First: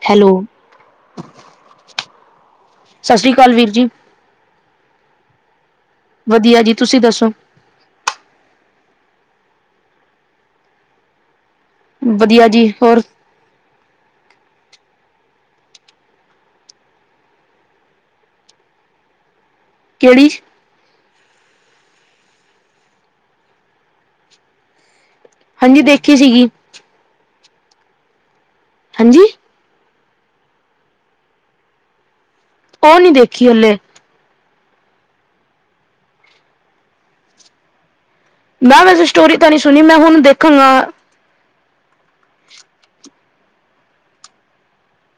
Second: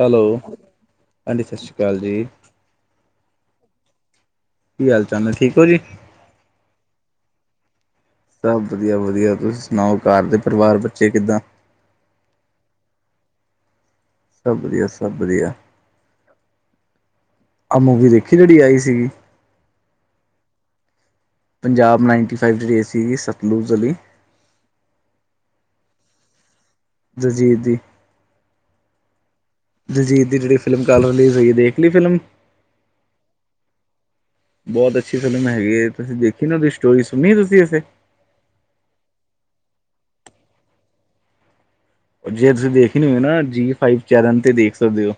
Hello, aunty ਸਤਿ ਸ਼੍ਰੀ ਅਕਾਲ ਜੀ। ਸਤਿ ਸ਼੍ਰੀ ਅਕਾਲ ਵੀਰ ਜੀ। ਕੀ ਹਾਲ-ਚਾਲ ਨੇ ਠੀਕ ਓ ਜੀ? ਵਧੀਆ ਜੀ ਤੁਸੀਂ ਦੱਸੋ? ਸਭ ਵਧੀਆ-ਵਧੀਆ, ਤੁਸੀਂ ਸੁਣਾਓ ਘਰ ਦੇ ਪਰਿਵਾਰ ਬੱਚੇ ਕਿੱਦਾਂ? ਵਧੀਆ ਜੀ ਹੋਰ ਸਭ ਵਧੀਆ-ਸਭ ਵਧੀਆ। ਆ ਮੁੂਵੀ ਦੇਖੀ ਜਿਹੜੀ ਆਈ ਸੀਗੀ? ਕੇਹੜੀ? ਪੰਜਾਬ ਨਾਈਨਟੀ ਫਾਈਵ ਜਿਹੜੀ ਏ ਸੀਗੀ ਸਤਲੁਜ ਵਲੀ। ਹਾਂਜੀ, ਦੇਖੀ ਸੀਗੀ। ਦਲਜੀਤ ਦੀ। ਹਾਂਜੀ। ਦਲਜੀਤ ਦੀ ਜਿਹੜੀ ਫਿਲਮ ਕੱਲ ਰਿਲੀਜ਼ ਹੋਈ ਏ ਦੇਖ ਲੀ ਫਿਲਮ। ਉਹ ਨੀ ਦੇਖੀ ਹਲੇ। ਬੋਹਤ ਅੱਛੀ ਫਿਲਮ ਹੈਗੀ ਏ ਤੁਸੀਂ ਦੇਖੀ ਨਾ ਉਹਦੀ ਸਟੋਰੀ ਸੁਣੀ ਏ ਤੁਸੀਂ ਅੇਸੇ? ਮੈਂ ਵੈਸੇ ਸਟੋਰੀ ਤਾਂ ਨੀ ਸੁਣੀ ਮੈਂ ਹੁਣ ਦੇਖਣ ਅ ਜੇ ਤੁਸੀਂ ਦੇਖ ਨੀ ਉਈ ਨਾ ਜੀ ਫਾਈਵ ਚੈਨਲ 'ਤੇ ਦੇਖ ਸਕਦੇ ਓ।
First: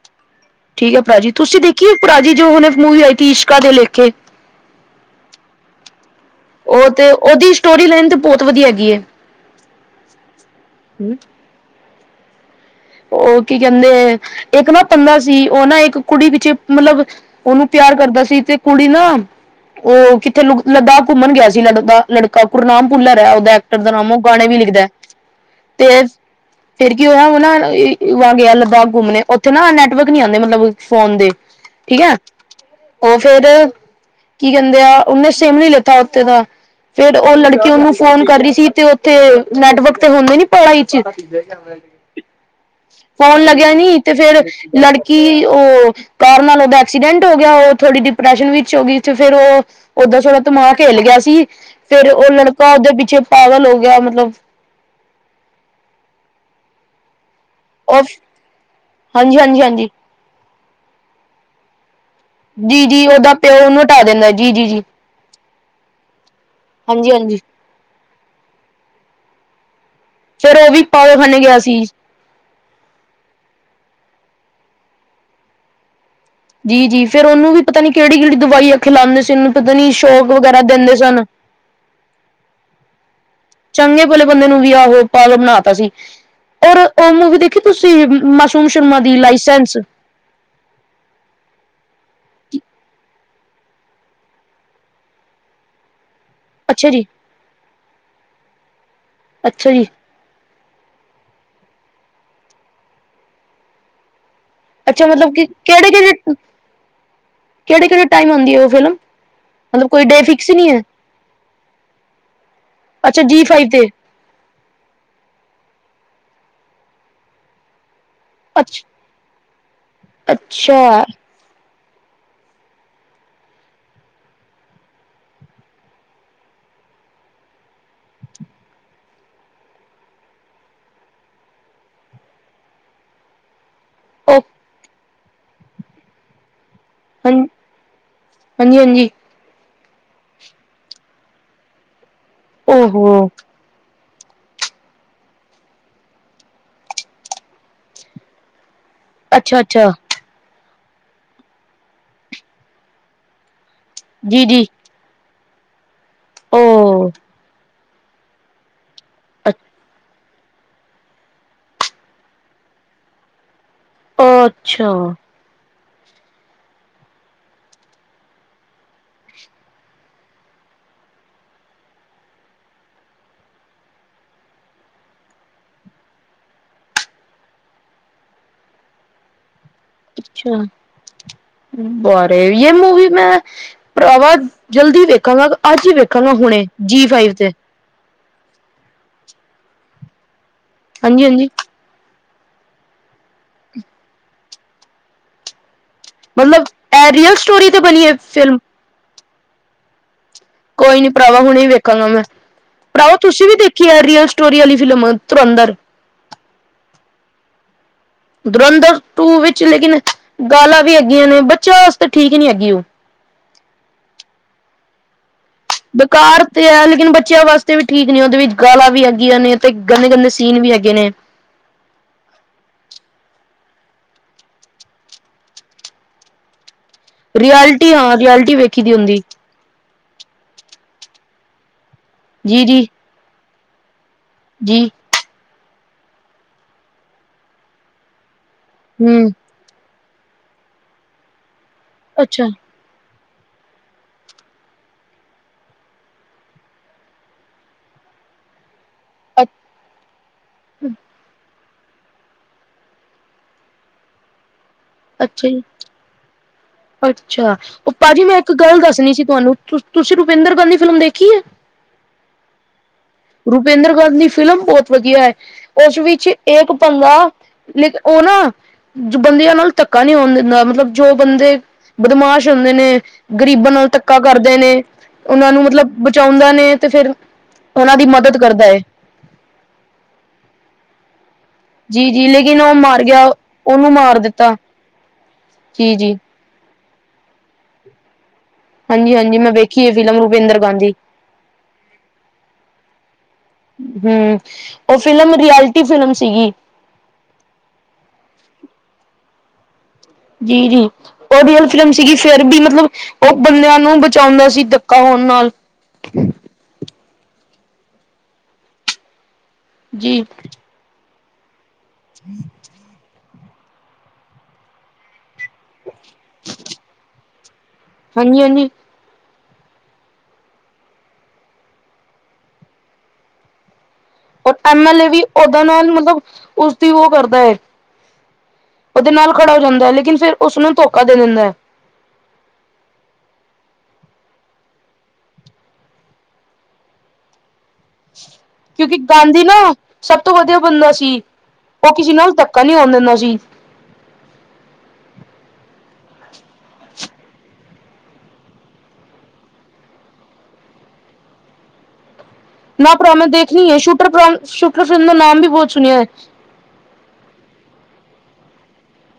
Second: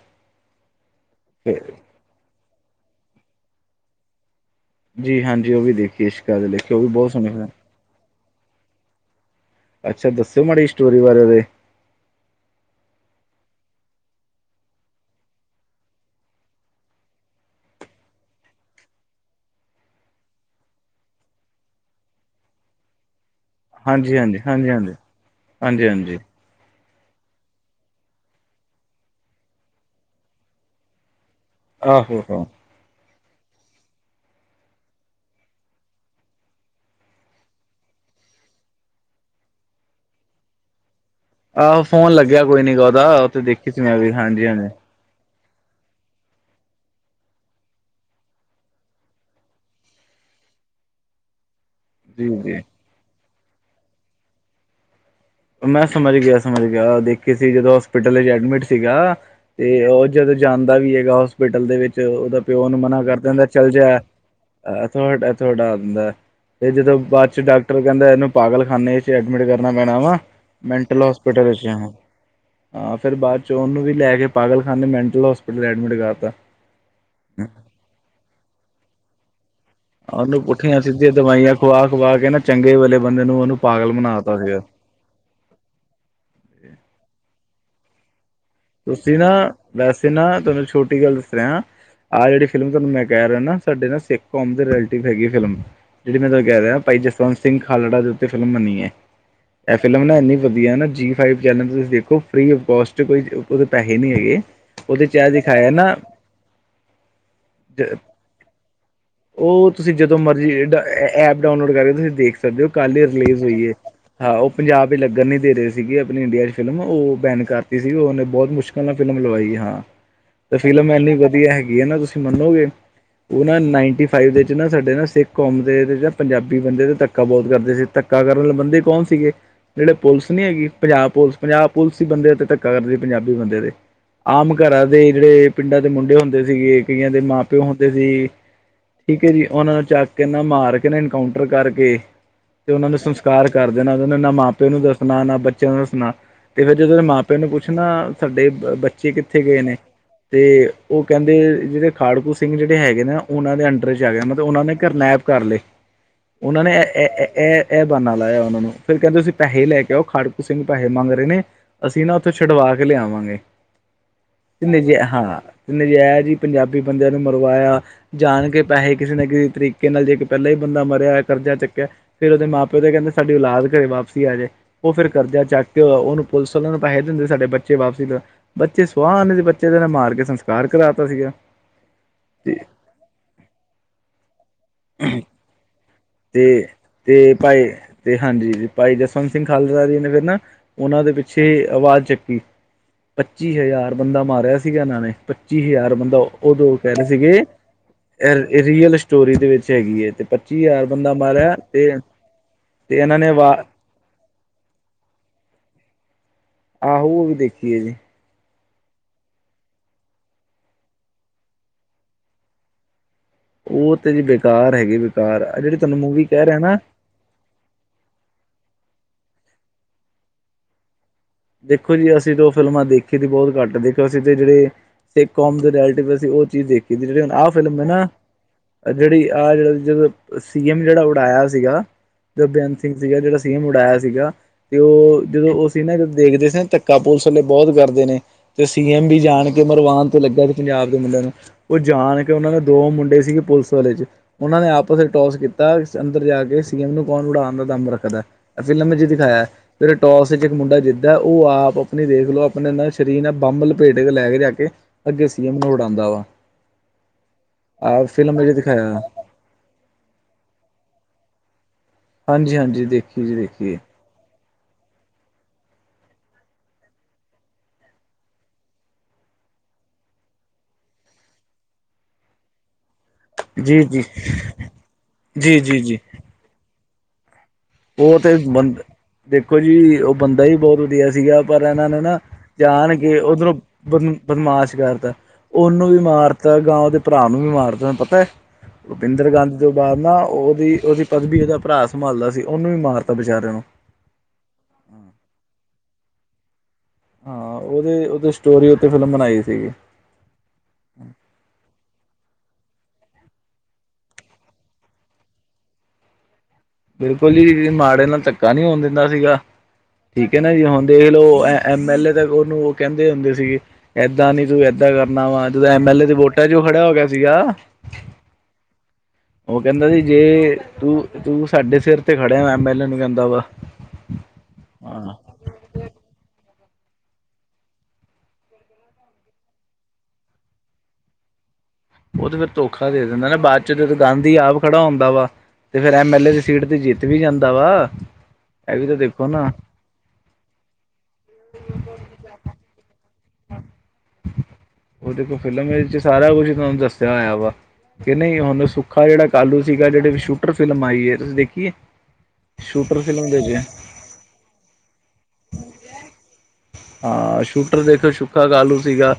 ਠੀਕ ਐ ਭਰਾਜੀ ਤੁਸੀਂ ਦੇਖੀ ਓ ਭਰਾਜੀ ਜੋ ਹੁਣੇ ਮੂਵੀ ਆਈ ਸੀ ਇਸ਼ਕਾ ਦੇ ਲੇਖੇ। ਜੀ ਹਾਂਜੀ ਉਹ ਵੀ ਦੇਖੀਏ ਇਸ਼ਕਾ ਦੇ ਲੇਖੇ ਉਹ ਵੀ ਤੇ ਬਹੋਤ ਸੁਣੀ ਹੀ ਮੈਂ। ਉਹਦੀ ਸਟੋਰੀ ਲੇਨ 'ਤੇ, ਬਹੋਤ ਵਧੀਆ ਹੈਗੀ ਏ। ਅੱਛਾ ਦੱਸਿਓ, ਮਾੜੀ ਸਟੋਰੀ ਬਾਰੇ ਉਹਦੇ। ਉਹ ਕੀ ਕਹਿੰਦੇ ਇੱਕ ਨਾ ਪੰਦਾ ਸੀ, ਉਹ ਨਾ ਇੱਕ ਕੁੜੀ ਪਿਛੇ ਮਤਲਬ ਉਹਨੂੰ ਪਿਆਰ ਕਰਦਾ ਸੀ, ਤੇ ਕੁੜੀ ਨਾ ਉਹ ਕਿੱਥੇ ਲਦਾਖ ਘੁੰਮਣ ਗਿਆ ਸੀ ਲਦਾਖ ਲੜਕਾ, ਗੁਰਨਾਮ ਭੁੱਲਰ ਹੈ ਉਹਦਾ ਦਾ ਹਾਂਜੀ ਨਾਮੁ, ਹਾਂਜੀ ਗਾਣੇ ਵੀ ਹਾਂਜੀ ਲਿਖਦਾ ਹਾਂਜੀ ਹਾਂਜੀ ਤੇ ਹਾਂਜੀ ਫੇਿਰ ਕੀ ਹੋਇਆ ਉਹ ਏਨਾ ਗਿਆ ਲਦਾਖ ਘੁੰਮਣੇ, ਉੱਥੇ ਨਾ ਨੈਟਵਰਕ ਨਹੀਂ ਆਉਂਦੇ ਮਤਲਬ ਫੋਨ ਦੇ ਠੀਕ ਹੈ, ਆਹੋ ਹੋ ਉਹ ਫੇਰ ਕੀ ਕਹਿੰਦੇ ਆ, ਉਹਨੇ ਸਿਮ ਨੀ ਲਿੱਤਾ ਉੱਥੇ ਦਾ ਫੇਰ ਉਹ ਲੜਕੀ ਉਹਨੂੰ ਫੋਨ ਕਰ ਰਹੀ ਸੀ, ਤੇ ਉੱਥੇ ਨੈਟਵਰਕ ਤੇ ਹੁੰਦੇ ਨੀ ਪੜ੍ਹ 'ਚ ਆਹੋ ਫੋਨ ਲੱਗਿਆ ਕੋਈ ਨੀ ਗਾ ਉਹਦਾ, ਉਹ ਤੇ ਦੇਖੀ ਸੀ ਮੈਂ ਵੀ, ਹਾਂਜੀ ਹਾਂਜੀ। ਕੀ ਉਹ ਕਾਰ ਨਾਲ ਉਹਦਾ ਐਕਸੀਡੈਂਟ ਹੋ ਗਿਆ, ਉਹ ਥੋੜੀ ਡਿਪਰੈਸ਼ਨ ਵਿੱਚ ਹੋ ਗਈ ਤੇ ਫਿਰ ਉਹ ਓਦਾਂ ਛੋੜਾ ਦਮਾਗ ਹਿਲ ਗਿਆ ਸੀ, ਫੇਰ ਉਹ ਜੀ ਜੀ ਲੜਕਾ ਓਦੇ ਪਿੱਛੇ ਪਾਗਲ ਹੋ ਗਿਆ ਮਤਲਬ ਮੈਂ ਸਮਝ ਗਿਆ, ਸਮਝ ਗਿਆ, ਦੇਖੀ ਸੀ ਜਦੋਂ ਉਹ ਹੋਸਪਿਟਲ 'ਚੋਂ ਐਡਮਿਟ ਸੀਗਾ ਹਾਂਜੀ ਹਾਂਜੀ ਤੇ ਹਾਂਜੀ ਉਹ ਜਦੋਂ ਜਾਂਦਾ ਵੀ ਹੈਗਾ, ਹੋਸਪੀਟਲ ਦੇ ਵਿੱਚ ਉਹਦਾ ਪਿਓ ਉਨੂੰ ਜੀ ਮਨਾ ਜੀ ਕਰ ਉਹਦਾ ਦਿੰਦਾ, ਪਿਓ ਚੱਲ ਉਹਨੂੰ ਜਾ ਹਟਾ ਦਿੰਦਾ ਜੀ ਜੀ ਜੀ ਥੋਂੜਾ ਆ ਥੋਂੜਾ ਹੁਦਾ ਤੇ ਜਦੋਂ ਹਾਂਜੀ ਹਾਂਜੀ ਬਾਚ ਡਾਕਟਰ ਕਹਿੰਦਾ, ਇਹਨੂੰ ਪਾਗਲ ਖਾਨੇ 'ਚ ਐਡਮਿਟ ਕਰਨਾ ਪੈਣਾ ਵਾ ਫੇਿਰ ਉਹ ਵੀ, ਮੈਂਟਲ ਪਾਗਲਖਾਨੇ ਹੋਸਪਿਟਲ ਗਿਆ ਵਿੱਚ ਸੀ। ਹਾਂ ਫਿਰ ਬਾਅਦ 'ਚ ਉਹਨੂੰ ਵੀ ਲੈ ਕੇ, ਪਾਗਲ ਖਾਨੇ ਮੈਂਟਲ ਹੋਸਪੀਟਲ ਐਡਮਿਟ ਕਰਤਾ। ਜੀ ਜੀ, ਫੇਰ ਉਹਨੂੰ ਵੀ ਪਤਾ ਨੀ ਕਿਹੜੀ ਕਿਹੜੀ ਦਵਾਈਆਂ ਖਿਲਾਉਂਦੇ ਸੀ, ਉਹਨੂੰ ਪਤਾ ਨੀ ਸ਼ੌਕ ਵਗੈਰਾ ਦਿੰਦੇ ਸਨ। ਕੁਆ ਕੁਆ ਕੇ ਨਾ, ਚੰਗੇ ਵਲੇ ਬੰਦੇ ਨੂੰ ਉਹਨੂੰ ਪਾਗਲ ਚੰਗੇ ਬਣਾ ਭਲੇ ਤਾ ਬੰਦੇ ਸੀਗਾ। ਨੂੰ ਵੀ ਆਹ ਪਾਗਲ ਬਣਾ ਤਾ ਸੀ, ਔਰ ਉਹ ਮੂਵੀ ਦੇਖੀ ਤੁਸੀਂ ਮਸਟ ਤੁਮ ਸ਼ਰਮਾ ਦੀ, ਲਾਇਸੈਂਸ। ਤੇ ਨਾਲ ਤੁਹਾਨੂੰ, ਛੋਟੀ ਗੱਲ ਦੱਸ ਰਿਆ ਆਹ ਜਿਹੜੀ ਫਿਲਮ ਤੁਹਾਨੂੰ ਮੈਂ ਕਹਿ ਰਿਹਾ ਨਾ, ਸਾਡੇ ਨਾ ਸਿੱਖ ਕੌਮ ਦੇ ਰਿਲਟਿਵ ਹੈਗੀ ਫਿਲਮ ਜਿਹੜੀ ਮੈਂ ਤਾ ਕਹਿ ਰਿਆ ਅੱਛਾ ਭਾਈ ਜੀ ਜਸਵੰਤ ਸਿੰਘ ਖਾਲੜਾ ਦੇ ਉੱਤੇ ਫਿਲਮ ਬਨੀ ਹੈ, ਅੱਛਾ ਇਹ ਜੀ ਫਿਲਮ ਨਾ ਇੰਨੀ ਵਧੀਆ ਨਾ ਜੀ ਫਾਇਬ ਚੈਨਲ ਤੁਸੀਂ ਦੇਖੋ ਫਰੀ ਉਫ ਕੋਸਟ, ਕੋਈ ਪੈਸੇ ਨਹੀਂ ਹੈਗੇ। ਅੱਛਾ ਉਹਦੇ ਚ ਇਹ ਮਤਲਬ ਕਿ ਦਿਖਾਇਆ ਕਿਹੜੇ, ਨਾ ਕਿਹੜੇ ਕਿਹੜੇ, ਕਿਹੜੇ ਟਾਈਮ ਹੁਉਂਦੀ ਆ ਉਹ ਫਿਲਮ? ਉਹ ਮਤਲਬ ਤੁਸੀਂ ਕੋਈ ਜਦੋਂ ਡੇ ਫਿਕਸ ਮਰਜ਼ੀ, ਨਹੀਂ ਹੈ ਐਪ ਡਾਊਨਲੋਡ ਕਰਕੇ ਤੁਸੀਂ ਦੇਖ ਸਕਦੇ ਹੋ, ਕੱਲ ਹੀ ਅੱਛਾ ਰਿਲੀਜ਼ ਜੀ ਹੋਈ ਫਾਈਵ ਏ। ਤੇ ਹਾਂ ਉਹ ਪੰਜਾਬ 'ਚ ਲੱਗਣ ਨਹੀ ਦੇ ਰਹੇ ਸੀਗੇ, ਆਪਣੀ ਇੰਡੀਆ 'ਚ ਫਿਲਮ ਉਹ ਬੈਨ ਕਰਤੀ ਸੀ ਉਹਨੇ ਬਹੁਤ ਅੱਛ ਮੁਸ਼ਕਿਲ ਨਾਲ ਫਿਲਮ ਲਵਾਈ ਹਾਂ, ਤੇ ਅੱਛਾ ਫਿਲਮ ਐੰਨੀ ਵਧੀਆ ਹੈਗੀ ਹੈ ਨਾ ਤੁਸੀਂ ਮੰਨੋਗੇ ਉਹ ਨਾ ਨਾਈਨਟੀ ਫਾਈਵ ਦੇ ਵਿੱਚ ਨਾ, ਸਾਡੇ ਨਾ ਸਿੱਖ ਕੌਮ ਦੇ ਜਾਂ ਪੰਜਾਬੀ ਬੰਦੇ ਦੇ ਦੱਕ ਧੱਕਾ ਬਹੁਤ ਕਰਦੇ ਸੀ, ਧੱਕਾ ਕਰਨ ਵਾਲੇ ਬੰਦੇ ਕੌਣ ਸੀ ਗੇ? ਜਿਹੜੇ ਪੁਲਿਸ ਨੀ ਹੈਗੀ ਪੰਜਾਬ ਪੁਲਿਸ, ਪੰਜਾਬ ਪੁਲਿਸ ਹੀ ਬੰਦੇ ਤੇ ਧੱਕਾ ਕਰਦੀ ਪੰਜਾਬੀ ਬੰਦੇ ਦੇ, ਉਹ ਆਮ ਘਰਾਂ ਦੇ ਜਿਹੜੇ ਪਿੰਡਾਂ ਦੇ ਮੁੰਡੇ ਹੁੰਦੇ ਸੀ ਗੇ ਕਈਆਂ ਦੇ ਹਾਂ ਮਾਂ ਪਿਓ ਹੁੰਦੇ ਸੀ, ਹਾਂਜੀ ਹਾਂਜੀ ਠੀਕ ਜੀ, ਉਹਨਾਂ ਦਾ ਚੱਕ ਕਿਨਾ ਮਾਰ ਕੇ ਨਾ, ਇਨਕਾਊਂਟਰ ਕਰਕੇ, ਤੇ ਉਹਨਾਂ ਨੂੰ ਓਹੋ ਸੰਸਕਾਰ ਕਰ ਡਰਦੇ ਨਾ ਉਹ ਨਾ ਮਾਂ ਪਿਉ ਨੂੰ ਦੱਸਣਾ, ਨਾ ਬੱਚਿਆਂ ਨੂੰ ਦੱਸਣਾ, ਨਾ ਇਹੋ ਜੇ, ਜਦੋਂ ਮਾਂ ਪਿਓ ਨੂੰ ਪੁੱਛਣਾ ਨਾ, ਸਾਡੇ ਬੱਚੇ ਕਿੱਥੇ ਅੱਛਾ ਗਏ ਨੇ? ਅੱਛਾ ਤੇ ਉਹ ਕਹਿੰਦੇ, ਜਿਹੜੇ ਖਾੜਕੂ ਸਿੰਘ ਜਿਹੜੇ ਹੈਗੇ ਨੇ ਉਹਨਾਂ ਦੇ ਅੰਡਰ 'ਚ ਆ ਗਿਆ, ਜੀ ਮਤਲਬ ਜੀ ਉਹਨਾਂ ਨੇ ਕਿਨੈਪ ਕਰ ਲਏ, ਉਹਨਾਂ ਨੇ ਇਹ- ਇਹ ਇਹ ਬਾਨਾ ਲਾਇਆ ਉਹਨਾ ਨੂੰ, ਫੇਿਰ ਕਹਿੰਦੇ ਤੁਸੀਂ ਪੈਹੇ ਲੈ ਕੇ ਆਓ, ਖਾੜਕੂ ਸਿੰਘ ਪੈਹੇ ਮੰਗ ਰਹੇ ਨੇ ਅਸੀ ਨਾ ਉਥੋਂ ਛੁਡਵਾ ਕੇ ਲਿਆਵਾਂ ਗੇ, ਨੀ ਜੀ, ਹਾਂ। ਨਜਾਇਜ ਈ, ਪੰਜਾਬੀ ਬੰਦਿਆਂ ਨੂੰ ਮਰਵਾਇਆ। ਜਾਣ ਕੇ ਪੈਹੇ ਕਿਸੇ ਨਾ ਕਿਸੇ ਤਰੀਕੇ ਨਾਲ, ਜੇ ਪਹਿਲਾਂ ਹੀ ਬੰਦਾ ਮਰਿਆ ਹੋਇ ਕਰਜ਼ਾ ਚੁੱਕਿਆ ਫੇਰ ਉਹਦੇ ਮਾਂ ਪਿਓ ਤੇ ਕਹਿੰਦੇ ਸਾਡੀ ਔਲਾਦ ਘਰੇ ਵਾਪਸੀ ਆ ਜਾਏ, ਉਹ ਫਿਰ ਕਰਜ਼ਾ ਚੱਕ ਕੇ ਉਹ ਨੂੰ ਪੁਲਿਸ ਆਲੇ ਨੂੰ ਪੈਸੇ ਦਿਦੇ ਸੀ ਸਾਡੇ ਬੱਚੇ ਵਾਪਸੀ, ਬੱਚੇ ਸੁਆਹ ਆਣੇ, ਬੱਚੇ ਇਹ ਨੇ ਮਾਰ ਕੇ ਸੰਸਕਾਰ ਕਰਾ ਤਾ ਸੀਗਾ ਫੁਵਾਰੇ, ਤੇ ਇਹ ਮੂਵੀ ਮੈਂ ਭਰਾਵਾ ਜਲਦੀ ਦੇਖਾਂਗਾ ਅੱਜ ਹੀ ਵੇਖਾਂ ਕਰੋ ਹੁਣੇ ਤੇ ਜੀ ਫਾਈਵ ਤੇ ਭਾਈ ਤੇ ਹਾਂਜੀ ਭਾਈ ਜਸਵੰਤ ਸਿੰਘ ਖਾਲੜਾ ਜੀ ਨਗਰ ਨਾ ਉਹਨਾਂ ਦੇ ਹਾਂਜੀ ਪਿੱਛੇ ਹਾਂਜੀ ਆਵਾਲ ਚੱਕੀ ਪੱਚੀ ਹਜ਼ਾਰ ਬੰਦਾ ਮਾਰਿਆ ਸੀਗਾ ਇਹਨਾਂ ਨੇ ਪੱਚੀ ਹਜ਼ਾਰ ਮਤਲਬ ਉਦੋਂ ਕਹਿਦੇ ਇਹ ਸੀਗੇ, ਰੀਅਲ ਸਟੋਰੀ ਤੇ ਬਣੀ ਹੈ ਫਿਲਮ ਏ ਰੀਅਲ ਸਟੋਰੀ ਦੇ ਵਿੱਚ ਹੈਗੀ ਐ, ਏ ਤੇ ਪੱਚੀ ਐ ਕੋਈ ਨੀ ਭਰਾਵਾ ਹੁਣੇ ਵੇਖਾਂਗਾ ਮੈਂ, ਤੇ ਭਰਾਵਾ ਇਹਨਾਂ ਨੇ ਤੁਸੀਂ ਵਾ ਵੀ ਦੇਖ ਕੀ ਏ ਰੀਅਲ ਸਟੋਰੀ ਵਾਲੀ ਫਿਲਮ ਧੂਰੰਦਰ ਆਹੋ ਉਹ ਵੀ ਦੇਖੀ ਏ ਜੀ ਧੁਰੰਧਰ ਟੂ ਵਿੱਚ ਲੇਕਿਨ ਗਾਲਾਂ ਵੀ ਅੱਗੀਆਂ ਨੇ, ਬੱਚਿਆਂ ਵਾਸਤੇ ਠੀਕ ਨਹੀਂ ਹੈਗੀ ਉਹ ਉਹ ਤੇ ਜੀ ਬੇਕਾਰ ਹੈਗੇ ਬੇਕਾਰ ਆ, ਐ ਜਿਹੜੇ ਬੇਕਾਰ ਤੇ ਹੈ ਲੇਕਿਨ ਬੱਚਿਆਂ ਵਾਸਤੇ ਤੇ ਵੀ ਠੀਕ ਨੀ, ਉਹਦੇ ਵਿੱਚ ਗਾਲਾਂ ਵੀ ਹੈਗਿਆਂ ਗੀਆਂ ਨੇ ਅਤੇ ਗੰਦੇ ਗੰਦੇ ਸੀਨ ਵੀ ਹੈਗੇ ਨੇ ਦੇਖੋ ਜੀ ਅਸੀਂ ਤੇ ਉਹ ਫਿਲਮਾਂ ਦੇਖੀ ਦੀ ਬਹੁਤ ਘੱਟ ਦੇਖੀ, ਅਸੀਂ ਤੇ ਜਿਹੜੇ ਸਿੱਖ ਕੌਮ ਦੇ ਰਿਲੇਟਿਵ, ਅਸੀ ਉਹ ਚੀਜ਼ ਦੇਖ ਕੀ ਜਿਹੜੀ ਆਹ ਫਿਲਮ ਹੈ ਰਿਐਲਿਟੀ ਨਾ, ਹਾਂ ਰਿਐਲਿਟੀ ਵੇਖੀ ਦੀ ਹੁੰਦੀ ਜਿਹੜੀ ਆਹ ਜਿਹੜੀ ਸੀ ਐਮ ਜਿਹੜਾ ਉਡਾਇਆ ਸੀਗਾ, ਜੋ ਜੀ ਬੇਅੰਤ ਜੀ ਸਿੰਘ ਸੀਗਾ ਜਿਹੜਾ ਸੀ ਐਮ ਉਡਾਇਆ ਸੀਗਾ ਤੇ ਜੀ ਉਹ ਜਦੋਂ ਉਹ ਸੀ ਨਾ ਜਦੋਂ ਦੇਖਦੇ ਸੀ ਨਾ ਧੱਕਾ ਪੁਲਿਸ ਵਾਲੇ ਬਹੁਤ ਕਰਦੇ ਨੇ ਤੇ ਸੀ ਐਮ ਵੀ ਹੂੰ ਜਾਣ ਕੇ ਮਰਵਾਨ ਤੇ ਲੱਗਾ ਸੀ ਪੰਜਾਬ ਦੇ ਮੁੰਡਿਆਂ ਨੂੰ, ਉਹ ਜਾਣ ਕੇ ਅੱਛਾ ਉਹਨਾਂ ਨੇ ਦੋ ਮੁੰਡੇ ਸੀਗੇ ਪੁਲਿਸ ਵਾਲੇ ਚੱ ਉਹਨਾਂ ਨੇ ਆਪਸ ਵਿੱਚ ਟੋਸ ਕੀਤਾ ਅੰਦਰ ਜਾ ਕੇ, ਸੀ ਐਮ ਨੂੰ ਕੌਣ ਉਡਾਉਣ ਦਾ ਦਂਮ ਰੱਖਦਾ ਏ ਫਿਲਮ ਜੇ ਦਿਖਾਇਆ, ਅ ਫਿਰ ਟੋਸ ਵਿੱਚ ਇੱਕ ਮੁੰਡਾ ਜਿੱਤ ਔ ਆਪ ਆਪਣੀ ਦੇਖ ਲੋ, ਆਪਣੇ ਸਰੀਰ ਨਾਲ ਬੰਬ ਲਪੇਟ ਕੇ ਲੈ ਕੇ ਜਾ ਕੇ ਅੱਗੇ ਸੀ ਅੱਛਾ ਐਮ ਜੀ ਨੂੰ ਉਡਾਉਂਦਾ ਵਾ ਅੱਛਾ ਉਹ ਆਹ ਭਾਜੀ ਫਿਲਮ ਮੈਂ ਵਿੱਚ ਇੱਕ ਗੱਲ ਦਿਖਾਇਆ ਦੱਸਣੀ ਸੀ ਤੁਹਾਨੂੰ, ਤੁਸੀਂ ਰੁਪਿੰਦਰ ਗਾਂਧੀ ਫਿਲਮ ਦੇਖੀ ਹੈ ਹਾਂਜੀ ਹਾਂਜੀ ਦੇਖੀ ਜੀ ਦੇਖੀ ਰੁਪਿੰਦਰ ਗਾਂਧੀ ਫਿਲਮ ਬਹੁਤ ਵਧੀਆ ਹੈ ਉਸ ਵਿੱਚ ਇੱਕ ਪੰਗਾ, ਲੇਕਿਨ ਉਹ ਨਾ ਜੋ ਬੰਦਿਆਂ ਨਾਲ ਧੱਕਾ ਨਹੀਂ ਹੋਣ ਦਿੰਦਾ, ਮਤਲਬ ਜੋ ਬੰਦੇ ਬਦਮਾਸ਼ ਹੁੰਦੇ ਨੇ ਗ਼ਰੀਬਾਂ ਜੀ ਨਾਲ ਜੀ ਧੱਕਾ ਕਰਦੇ ਨੇ, ਉਹਨਾਂ ਜੀ ਨੂੰ ਜੀ ਮਤਲਬ ਜੀ ਬੱਚਾਉਂਦਾ ਨੇ ਤੇ ਫਿਰ ਉਹਨਾਂ ਦੀ ਉਹ ਤੇ ਮਦਦ ਕਰਦਾ ਹੈ ਬੰਦਾ, ਦੇਖੋ ਜੀ ਉਹ ਬੰਦਾ ਹੀ ਬਹੁਤ ਵਧੀਆ ਸੀਗਾ ਪਰ ਇਹਨਾਂ ਨੇ ਜੀ ਨਾ, ਜੀ ਲੇਕਿਨ ਉਹ ਜਾਣ ਮਾਰ ਕੇ ਗਿਆ ਉਧਰੋਂ ਉਹਨੂੰ ਮਾਰ ਦਿੱਤਾ ਬਦਮਾਸ਼ ਕਰਤਾ ਉਹਨੂੰ ਜੀ ਵੀ ਜੀ ਮਾਰਤਾ ਤੇ ਅਗਾਂਹ ਉਹਦੇ ਭਰਾ ਨੂੰ ਵੀ ਮਾਰਤਾ ਪਤਾ ਹੈ ਹਾਂਜੀ ਰੁਪਿੰਦਰ ਹਾਂਜੀ ਮੈਂ ਗਾਂਧੀ ਤੋਂ ਵੇਖੀ ਹੈ ਬਾਅਦ ਨਾ ਫਿਲਮ ਰੁਪਿੰਦਰ ਉਹਦੀ ਗਾਂਧੀ ਉਹਦੀ ਪਦਵੀ ਉਹਦਾ ਭਰਾ ਸੰਭਾਲਦਾ ਸੀ, ਉਹਨੂੰ ਵੀ ਮਾਰਤਾ ਵਿਚਾਰੇ ਨੂੰ ਹੂ ਉਹ ਫਿਲਮ ਰਿਐਲਟੀ ਫਿਲਮ ਸੀਗੀ ਹਾਂ ਉਹਦੇ ਉਹਦੇ ਸਟੋਰੀ ਉੱਤੇ ਫਿਲਮ ਬਣਾਈ ਸੀਗੀ ਜੀ ਜੀ ਉਹ ਰੀਅਲ ਫਿਲਮ ਸੀਗੀ, ਫਿਰ ਵੀ ਮਤਲਬ ਉਹ ਬੰਦਿਆਂ ਨੂੰ ਬਚਾਉਂਦਾ ਸੀ ਧੱਕਾ ਹੋਣ ਨਾਲ ਬਿਲਕੁਲ ਜੀ ਮਾੜੇ ਨਾਲ ਧੱਕਾ ਨਹੀਂ ਹੋਣ ਦਿੰਦਾ ਸੀਗਾ, ਠੀਕ ਹੈ ਨਾ ਜੀ ਹੁਣ ਦੇਖ ਲਓ ਐਂ ਐਮ ਐਲ ਏ ਤੱਕ ਉਹਨੂੰ ਉਹ ਕਹਿੰਦੇ ਹੁੰਦੇ ਸੀਗੇ, ਇਦਾ ਨੀ ਤੂੰ ਇਦਾ ਕਰਨਾ ਵਾ ਜਦੋਂ ਐਮ ਐਲ ਏ ਦੇ ਵੋਟਾਂ ਚ ਔ ਖੜਾ ਹੋ ਗਿਆ ਸੀਗਾ ਹਾਂਜੀ ਹਾਂਜੀ ਉਹ ਕਹਿੰਦਾ ਜੇ ਤੂੰ ਤੂੰ ਸਾਡੇ ਸਿਰ ਤੇ ਖੜਿਆ ਐਮ ਐਲ ਏ ਨੂੰ ਕਹਿੰਦਾ ਵਾ ਔਰ, ਐਮ ਐਲ ਏ ਹਾਂ। ਵੀ ਓਦਾਂ ਨਾਲ ਮਤਲਬ ਉਸਦੀ ਉਹ ਕਰਦਾ ਹੈ। [inaudible] ਲੇਕਿਨ, ਫਿਰ ਉਸਨੂੰ ਧੋਖਾ ਦੇ ਦਿੰਦਾ ਹੈ। ਉਹ ਤੇ ਫਿਰ ਧੋਖਾ ਦੇ ਦਿੰਦਾ ਨਾ ਬਾਅਦ ਚ ਜਦੋਂ ਗਾਂਧੀ ਆਪ ਖੜਾ ਹੁੰਦਾ ਵਾ। ਤੇ, ਫਿਰ ਐਮ ਐਲ ਏ ਦੀ ਸੀਟ ਤੇ ਜਿੱਤ ਵੀ ਜਾਂਦਾ ਵਾ। ਇਹ ਵੀ ਤਾਂ ਕਿਉਂਕਿ, ਦੇਖੋ ਗਾਂਧੀ ਨਾ ਸਭ ਤੋਂ ਵਧੀਆ ਬੰਦਾ ਸੀ। ਉਹ ਕਿਸੇ ਨਾਲ ਧੱਕਾ ਨਹੀਂ ਹੋਣ ਦਿੰਦਾ ਸੀ। ਉਹ ਦੇਖੋ ਫਿਲਮ ਚ ਸਾਰਾ ਕੁੱਛ ਤੁਹਾਨੂੰ ਦੱਸਿਆ ਹੋਇਆ ਵਾ। ਕਿ ਨਹੀਂ ਹੁਣ ਸੁੱਖਾ ਜਿਹੜਾ ਕਾਹਲੋਂ ਸੀਗਾ ਜਿਹੜੀ ਸ਼ੂਟਰ ਫਿਲਮ ਆਈ ਹੈ। ਤੁਸੀਂ ਦੇਖੀ ਏ। ਨਾ ਭਰਾ ਦੇਖਣੀ ਹੈ। ਸ਼ੂਟਰ ਸ਼ੂਟਰ ਫਿਲਮ ਦਾ ਨਾਮ ਵੀ ਬਹੁਤ ਸੁਣਿਆ ਹੈ। ਹਾਂ, ਸ਼ੂਟਰ ਦੇਖੋ। ਸੁੱਖਾ ਕਾਹਲੋ ਸੀਗਾ।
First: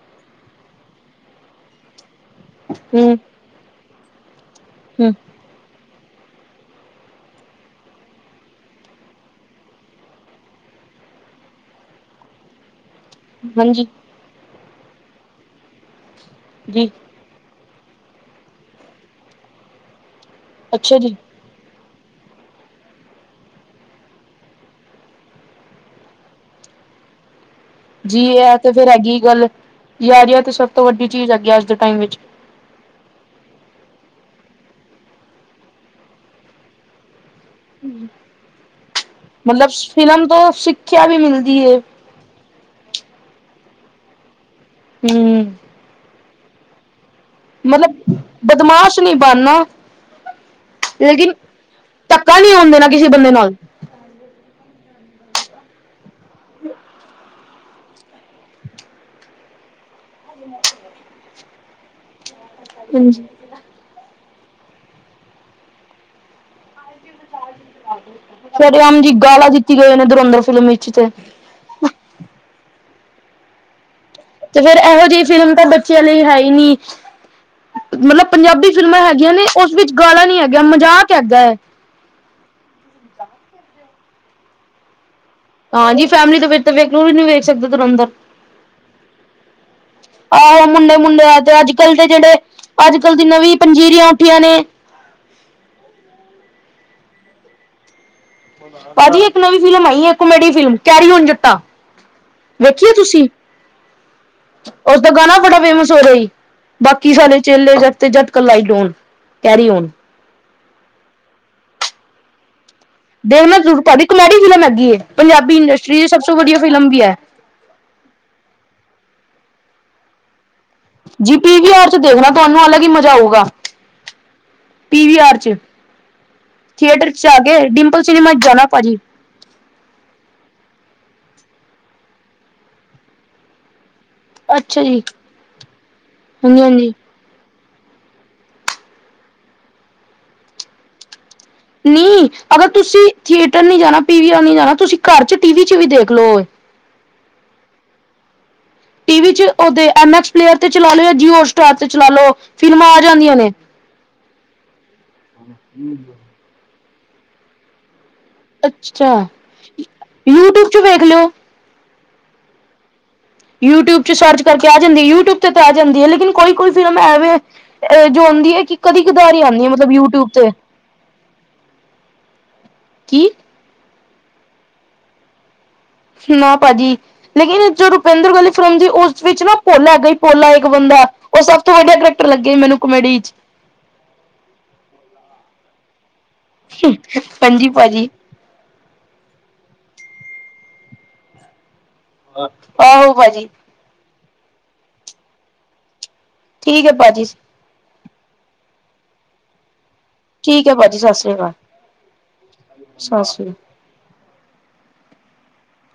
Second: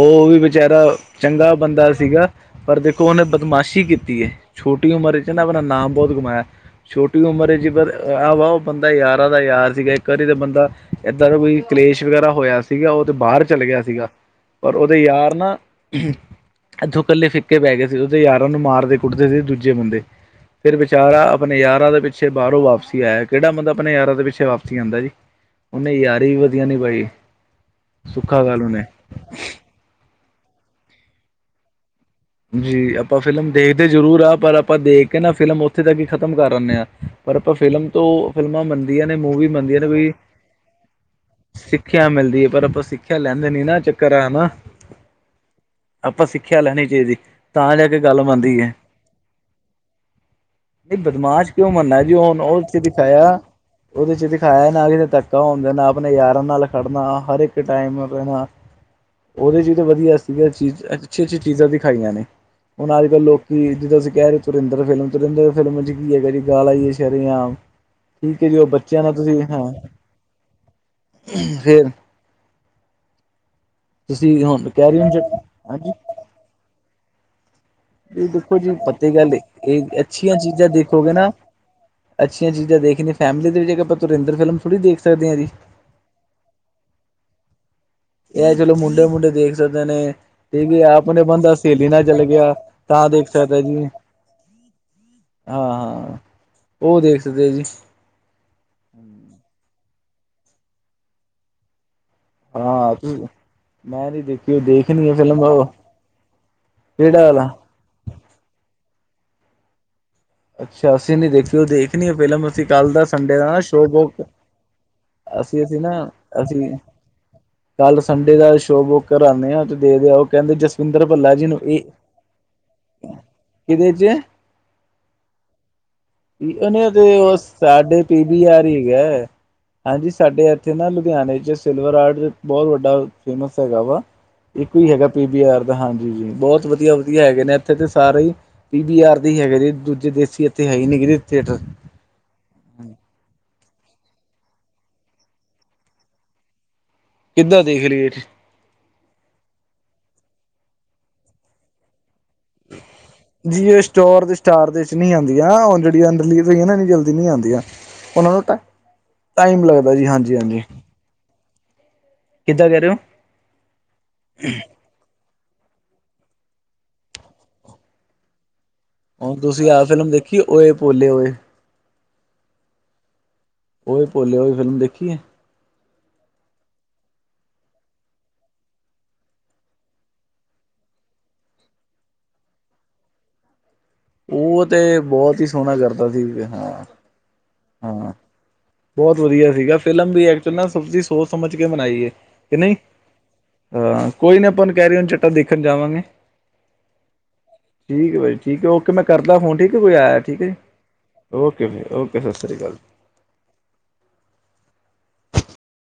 ਉਹ ਵੀ ਵਿਚਾਰਾ ਚੰਗਾ ਬੰਦਾ ਸੀਗਾ। ਪਰ ਦੇਖੋ, ਹਮ ਉਹਨੇ ਬਦਮਾਸ਼ੀ ਕੀਤੀ ਹੈ। ਛੋਟੀ ਹਮ ਉਮਰ ਵਿੱਚ ਨਾ ਆਪਣਾ ਨਾਮ ਬਹੁਤ ਕਮਾਇਆ ਹੈ। ਛੋਟੀ ਉਮਰ ਵਿੱਚ ' ਪਰ ਆਹ ਵ ਉਹ ਬੰਦਾ ਯਾਰਾਂ ਦਾ ਯਾਰ ਸੀਗਾ, ਇੱਕ ਵਾਰੀ ਤਾਂ ਬੰਦਾ ਏਦਾਂ ਦਾ ਕੋਈ ਕਲੇਸ਼ ਵਗੈਰਾ ਹੋਇਆ ਸੀਗਾ, ਉਹ ਤੇ ਬਾਹਰ ਚੱਲ ਗਿਆ ਹਾਂਜੀ ਸੀਗਾ, ਪਰ ਉਹਦੇ ਯਾਰ ਨਾ ਜੀ ਇੱਥੋਂ ਇਕੱਲੇ ਫ ਕੇ ਪੈ ਗਏ ਸੀ, ਉ ਤੇ ਯਾਰਾਂ ਨੂੰ ਮਾਰਦੇ ਕੁੱਟਦੇ ਸੀ, ਦੂਜੇ ਬੰਦੇ ਫਿਰ ਅੱਛਾ ਜੀ ਵਿਚਾਰਾ ਆਪਣੇ ਯਾਰਾਂ ਦੇ ਪਿੱਛੇ ਬਾਹਰੋਂ ਵਾਪਸੀ ਆਇਆ, ਕਿਹੜਾ ਬੰਦਾ ਆਪਣੇ ਯਾਰਾਂ ਦੇ ਪਿੱਛੇ ਵਾਪਸੀ ਆਉਂਦਾ ਜੀ। ਉਹਨੇ ਯਾਰੀ ਵੀ ਵਧੀਆ ਨੀ ਪਾਈ ਜੀ, ਇਹ ਤੇ ਫਿਰ ਹੈਗੀ ਗੱਲ, ਯਾਰ ਆ ਤੇ ਸਭ ਤੋਂ ਵੱਡੀ ਚੀਜ਼ ਹੈਗੀ, ਅੱਜ ਦੇ ਟਾਈਮ ਵਿੱਚ ਜੀ ਆਪਾਂ ਫਿਲਮ ਦੇਖਦੇ ਜ਼ਰੂਰ ਆ, ਪਰ ਆਪਾਂ ਦੇਖ ਕੇ ਨਾ ਫਿਲਮ ਉੱਥੇ ਤੱਕ ਹੀ ਖ਼ਤਮ ਕਰ ਆਦੇ ਹਾਂ। ਪਰ, ਆਪਾਂ ਫਿਲਮ ਤੋਂ ਫਿਲਮਾਂ ਬੰਨਦੀਆਂ ਨੇ ਮੂਵੀ ਮਤਲਬ ਬੰਨਦੀਆਂ ਨੇ ਕੋਈ ਫਿਲਮ ਤੋਂ ਸਿੱਖਿਆ ਵੀ ਮਿਲਦੀ ਸਿੱਖ ਹੈ ਸਿੱਖਿਆ ਮਿਲਦੀ ਹੈ, ਪਰ ਆਪਾਂ ਸਿੱਖਿਆ ਲੈਂਦੇ ਨੀ, ਨਾ ਚੱਕਰ ਹਨਾ। ਹੂ। ਆਪਾਂ ਸਿੱਖਿਆ ਲੈਣੀ ਚਾਹੀਦੀ, ਤਾਂ ਜਾ ਮਤਲਬ ਕੇ ਗੱਲ ਬਣਦੀ ਹੈ। ਬਦਮਾਸ਼ ਨਹੀਂ ਬਣਨਾ ਨਹੀਂ, ਲੇਕਿਨ ਬਦਮਾਸ਼ ਕਿਉਂ ਮਰਨਾ ਜੀ, ਧੱਕਾ ਹੁਣ ਨਹੀਂ ਹੋਣ ਉਹਥੇ ਦੇਣਾ ਕਿਸੇ ਬੰਦੇ ਦਿਖਾਇਆ ਨਾਲ ਉਹਦੇ ਚ ਦਿਖਾਇਆ ਨਾ ਕਿਤੇ ਧੱਕਾ ਹੁੰਦਾ, ਨਾ ਆਪਣੇ ਯਾਰਾਂ ਨਾਲ ਖੜਨਾ, ਹਰ ਇੱਕ ਟਾਈਮ ਰਹਿਣਾ ਉਹਦੇ ਚ ਤਾਂ ਵਧੀਆ ਸੀਗਾ ਚੀਜ਼ ਅੱਛੀ -ਅੱਛੀ ਚੀਜ਼ਾਂ, ਦਿਖਾਈਆਂ ਨੇ ਹੁਣ ਅੱਜ ਕੱਲ੍ਹ ਹਾਂਜੀ ਲੋਕ ਕਿ ਜਦੋਂ ਅਸੀਂ ਕਹਿ ਰਹੇ ਹੋ। ਧੁਰਿੰਦਰ ਫਿਲਮ, ਧੁਰਿੰਦਰ ਫਿਲਮ ਚ ਕੀ ਹੈਗਾ ਜੀ ਗਾਲ ਆਈਏ ਸ਼ਰੇ ਆਮ ਠੀਕ ਹੈ। ਜੀ, ਉਹ ਸ਼ਰੇਆਮ ਬੱਚਿਆਂ ਜੀ ਨਾਲ ਤੁਸੀਂ ਗਾਲਾਂ ਹਾਂ ਦਿੱਤੀ ਗਏ ਨੇ ਇਧਰੋਂ ਅੰਦਰ ਫਿਲਮ ਵਿੱਚ ਤੇ ਫੇਰ ਤੁਸੀਂ ਤੇ ਹੁਣ ਫੇਰ, ਕਹਿ ਇਹੋ ਰਹੇ ਜਿਹੀ ਹੋ ਫਿਲਮ ਤਾਂ ਹਾਂਜੀ ਬੱਚਿਆਂ ਲਈ ਹੈ ਹੀ ਨੀ ਇਹ ਦੇਖੋ ਜੀ, ਪਤਾ ਗੱਲ ਨੇ ਉਸ ਵਿੱਚ ਇਹ ਗਾਲਾਂ ਅੱਛੀਆਂ ਨੀ ਹੈਗੀਆਂ ਚੀਜ਼ਾਂ ਮਜ਼ਾਕ ਦੇਖੋਗੇ ਨਾ ਹੈਗਾ ਹੈ ਅੱਛੀਆਂ ਚੀਜ਼ਾਂ [inaudible] ਆਪਾਂ, ਧੁਰਿੰਦਰ ਫਿਲਮ ਥੋੜ੍ਹੀ ਦੇਖ ਸਕਦੇ ਹੈ ਜੀ। ਹਾਂਜੀ, ਫੈਮਿਲੀ ਦੇ ਵਿੱਚ ਤਾਂ ਵੇਖ ਲੋ ਵੀ ਉਈ ਨੀ ਵੇਖ ਸਕਦੇ ਧੁਰੰਦਰ ਇਹ ਚਲੋ ਮੁੰਡੇ -ਮੁੰਡੇ ਦੇਖ ਸਕਦੇ ਨੇ, ਆਹੋ ਠੀਕ ਮੁੰਡੇ ਆਪਣੇ ਮੁੰਡੇ ਆ ਬੰਦਾ ਤੇ ਅੱਜ ਸਹੇਲੀ ਕੱਲ ਨਾਲ ਦੇ ਚੱਲ ਜਿਹੜੇ ਗਿਆ। ਅੱਜ ਤਾਂ ਕੱਲ੍ਹ ਦੀ ਦੇਖ ਨਵੀਂ, ਪੰਜੀਰੀਆਂ ਉੱਠੀਆਂ ਨੇ ਹਾਂ-ਹਾਂ, ਉਹ ਦੇਖ ਸਕਦੇ ਜੀ। ਭਾਜੀ, ਇੱਕ ਨਵੀਂ ਫਿਲਮ ਆਈ ਹੈ, ਕੋਮੇਡੀ ਫਿਲਮ ਕੈਰੀ ਆਨ ਜੱਟਾਂ ਵੇਖੀਏ ਤੁਸੀਂ ਮੈਂ ਨੀ ਦੇਖੀ ਉਹ ਦੇਖਣੀ ਉਸਦਾ ਹੈ ਗਾਣਾ ਫਿਲਮ ਬੜਾ ਉਹ ਫੇਮਸ ਹੋ ਰਿਹਾ ਸੀ। ਬਾਕੀ ਕਿਹੜਾ ਸਾਰੇੇ ਵਾਲਾ ਚੇਲੇ ਚ [unintelligible] ਅੱਛਾ ਅਸੀਂ ਨੀ ਦੇਖੀ, ਉਹ ਦੇਖੀਏ ਫਿਲਮ ਅਸੀਂ ਕੱਲ ਦੱਸ [unintelligible] ਪੰਜਾਬੀ ਅਸੀਂ ਅਸੀਂ ਇੰਡਸਟਰੀ ਨਾ ਦੀ ਸਭ ਤੋਂ ਵਧੀਆ ਅਸੀਂ ਫਿਲਮ ਵੀ ਹੈ। ਕੱਲ ਸੰਡੇ ਦਾ ਸ਼ੋ ਬੁੱਕ ਕਰਾਉਂਦੇ ਆ, ਤੇ ਦੇ ਦੇ ਆ ਉਹ ਕਹਿੰਦੇ ਜ ਜੀ, ਪੀ ਵੀ ਆਰ ਚ ਦੇਖਣਾ ਤੁਹਾਨੂੰ ਅਲੱਗ ਹੀ ਮਜ਼ਾ ਆਊਗਾ, ਕਿਹਦੇ ਚ ਪੀਵ ਆਰ ਚ ਉਹਨੇ ਤੇ ਥੀਏਟਰ ਚ ਉਹ ਆ ਕੇ ਸਾਡੇ ਡਿੰਪਲ ਸਿਨੇਮਾ [inaudible] ਜਾਣਾ ਭਾਜੀ ਹਾਂਜੀ, ਸਾਡੇ ਏਥੇ ਨਾ ਲੁਧਿਆਣੇ ਚ ਸਿਲਵਰ ਆਰਟ, ਬੋਤ ਵੱਡਾ ਫੇਮਸ ਹੈਗਾ ਵਾ ਇੱਕੋ ਅੱਛਾ ਹੀ ਜੀ ਹੈਗਾ, ਪੀ ਬੀ ਆਰ ਦਾ, ਹਾਂਜੀ ਜੀ, ਹਾਂਜੀ ਬੋਤ ਹਾਂਜੀ ਵਧੀਆ ਹੈਗੇ ਨੇ, ਇੱਥੇ ਤੇ ਸਾਰੇ ਹੀ ਪੀ ਬੀ ਆਰ ਦੇ ਹੈਗੇ, ਜ ਦੂਜੇ ਦੇਸੀ ਇੱਥੇ ਹੈ ਹੀ ਨ ਥੀਏਟਰ ਨਹੀਂ, ਅਗਰ ਤੁਸੀਂ ਥੀਏਟਰ ਨੀ ਜਾਣਾ, ਪੀ ਵੀ ਆਰ ਨੀ ਜਾਣਾ, ਤੁਸੀਂ ਘਰ ਚ ਟੀ ਵੀ ਚ ਵੀ ਦੇਖ ਲਓ ਕਿੱਦਾਂ ਦੇਖ ਲੀਏ ਟੀ ਵੀ ਚ ਓਦੇ ਐਮ ਐਕਸ ਪਲੇਅਰ ਤੇ ਚਲਾ ਲੋ, ਜਾਂ ਜੀਓ ਹੋਟ ਸਟਾਰ ਤੇ ਚਲਾ ਲੋ, ਫਿਲਮਾਂ ਆ ਜਾਂਦੀਆਂ ਨੇ ਜੀ ਸਟੋਰ ਦੇ ਸਟਾਰ ਦੇ ਵਿੱਚ ਨੀ ਆਂਦੀ, ਓ ਜੇਹੜੀਆਂ ਰੀਲੀਜ਼ ਹੋਈਆਂ ਐਨੀ ਜਲਦੀ ਨੀ ਆਂਦੀਆਂ, ਓਹਨਾਂ ਨੂੰ ਅੱਛਾ ਟਾਈਮ ਲੱਗਦਾ ਜੀ, ਹਾਂਜੀ-ਹਾਂਜੀ ਯੂਟਿਊਬ 'ਚ ਵੇਖ ਲਿਓ ਕਿੱਦਾਂ ਕੈਹ ਰਹੇ ਹੋ। ਯੂਟਿਊਬ ਚ ਸਰਚ ਕਰਕੇ ਆ ਜਾਂਦੀ ਯੂਟਿਊਬ ਤੇ ਤੇ ਆ ਜਾਂਦੀ ਹੈ, ਲੇਕਿਨ ਕੋਈ-ਕੋਈ ਫਿਲਮ ਐਵੇਂ ਜੋ ਹੁੰਂਦੀ ਹੈ ਕਿ ਹੁਣ ਕਦੀ-ਕਦਾਰੀ ਆਂਦੀ ਆ, ਤੁਸੀਂ ਆਹ ਮਤਲਬ ਫਿਲਮ ਯੂਟਿਊਬ ਦੇਖੀ ਤੇ, ਓਏ ਪੋਲੇ ਓਏ ਕੀ? ਓਏ ਭੋਲੇ ਓਏ, ਓ ਫਿਲਮ ਦੇਖੀ ਏ? ਨਾ ਭਾਜੀ ਲੇਕਿਨ, ਜੋ ਰੁਪਿੰਦਰ ਗਾਂਧੀ ਫਿਲਮ ਓਸ ਵਿੱਚ ਨਾ ਭੋਲਾ ਹੈਗਾ, ਭੋਲਾ ਇੱਕ ਬੰਦਾ ਓ ਸਭ ਤੋਂ ਵਧੀਆ ਕਰੈਕਟਰ ਲੱਗੇ ਮੈਨੂੰ ਕਮੇਡੀ ਚ ਓ ਤੇ ਬੋਤ ਈ ਸੋਹਣਾ ਕਰਦਾ ਸੀ ਹਾਂ। ਹਾਂਜੀ ਭਾਜੀ ਬੋਤ ਵਧੀਆ ਸੀਗਾ, ਫਿਲਮ ਵੀ ਐਕਚੁਅਲ ਨਾ, ਸੱਚੀ ਸੋਚ ਸਮਝ ਕੇ ਬਨਾਈ ਏ। ਆਹੋ ਭਾਜੀ। ਹਾਂ, ਕੋਈ ਨੀ ਆਪਾਂ ਹੁਣ, ਕੈਰੀ ਓਨ ਜੱਟਾ ਦੇਖਣ ਜਾਵਾਂਗੇ। ਠੀਕ ਹੈ, ਭਾਜੀ। ਠੀਕ ਹੈ ਭਾਈ, ਠੀਕ ਹੈ ਓਕੇ, ਮੈਂ ਕਰਦਾ ਫੋਨ ਠੀਕ ਹੈ, ਕੋਈ ਆਇਆ, ਠੀਕ ਹੈ ਜੀ, ਓਕੇ-ਓਕੇ ਸਤਿ ਸ਼੍ਰੀ ਅਕਾਲ। ਸਸ ਸ੍ਰੀ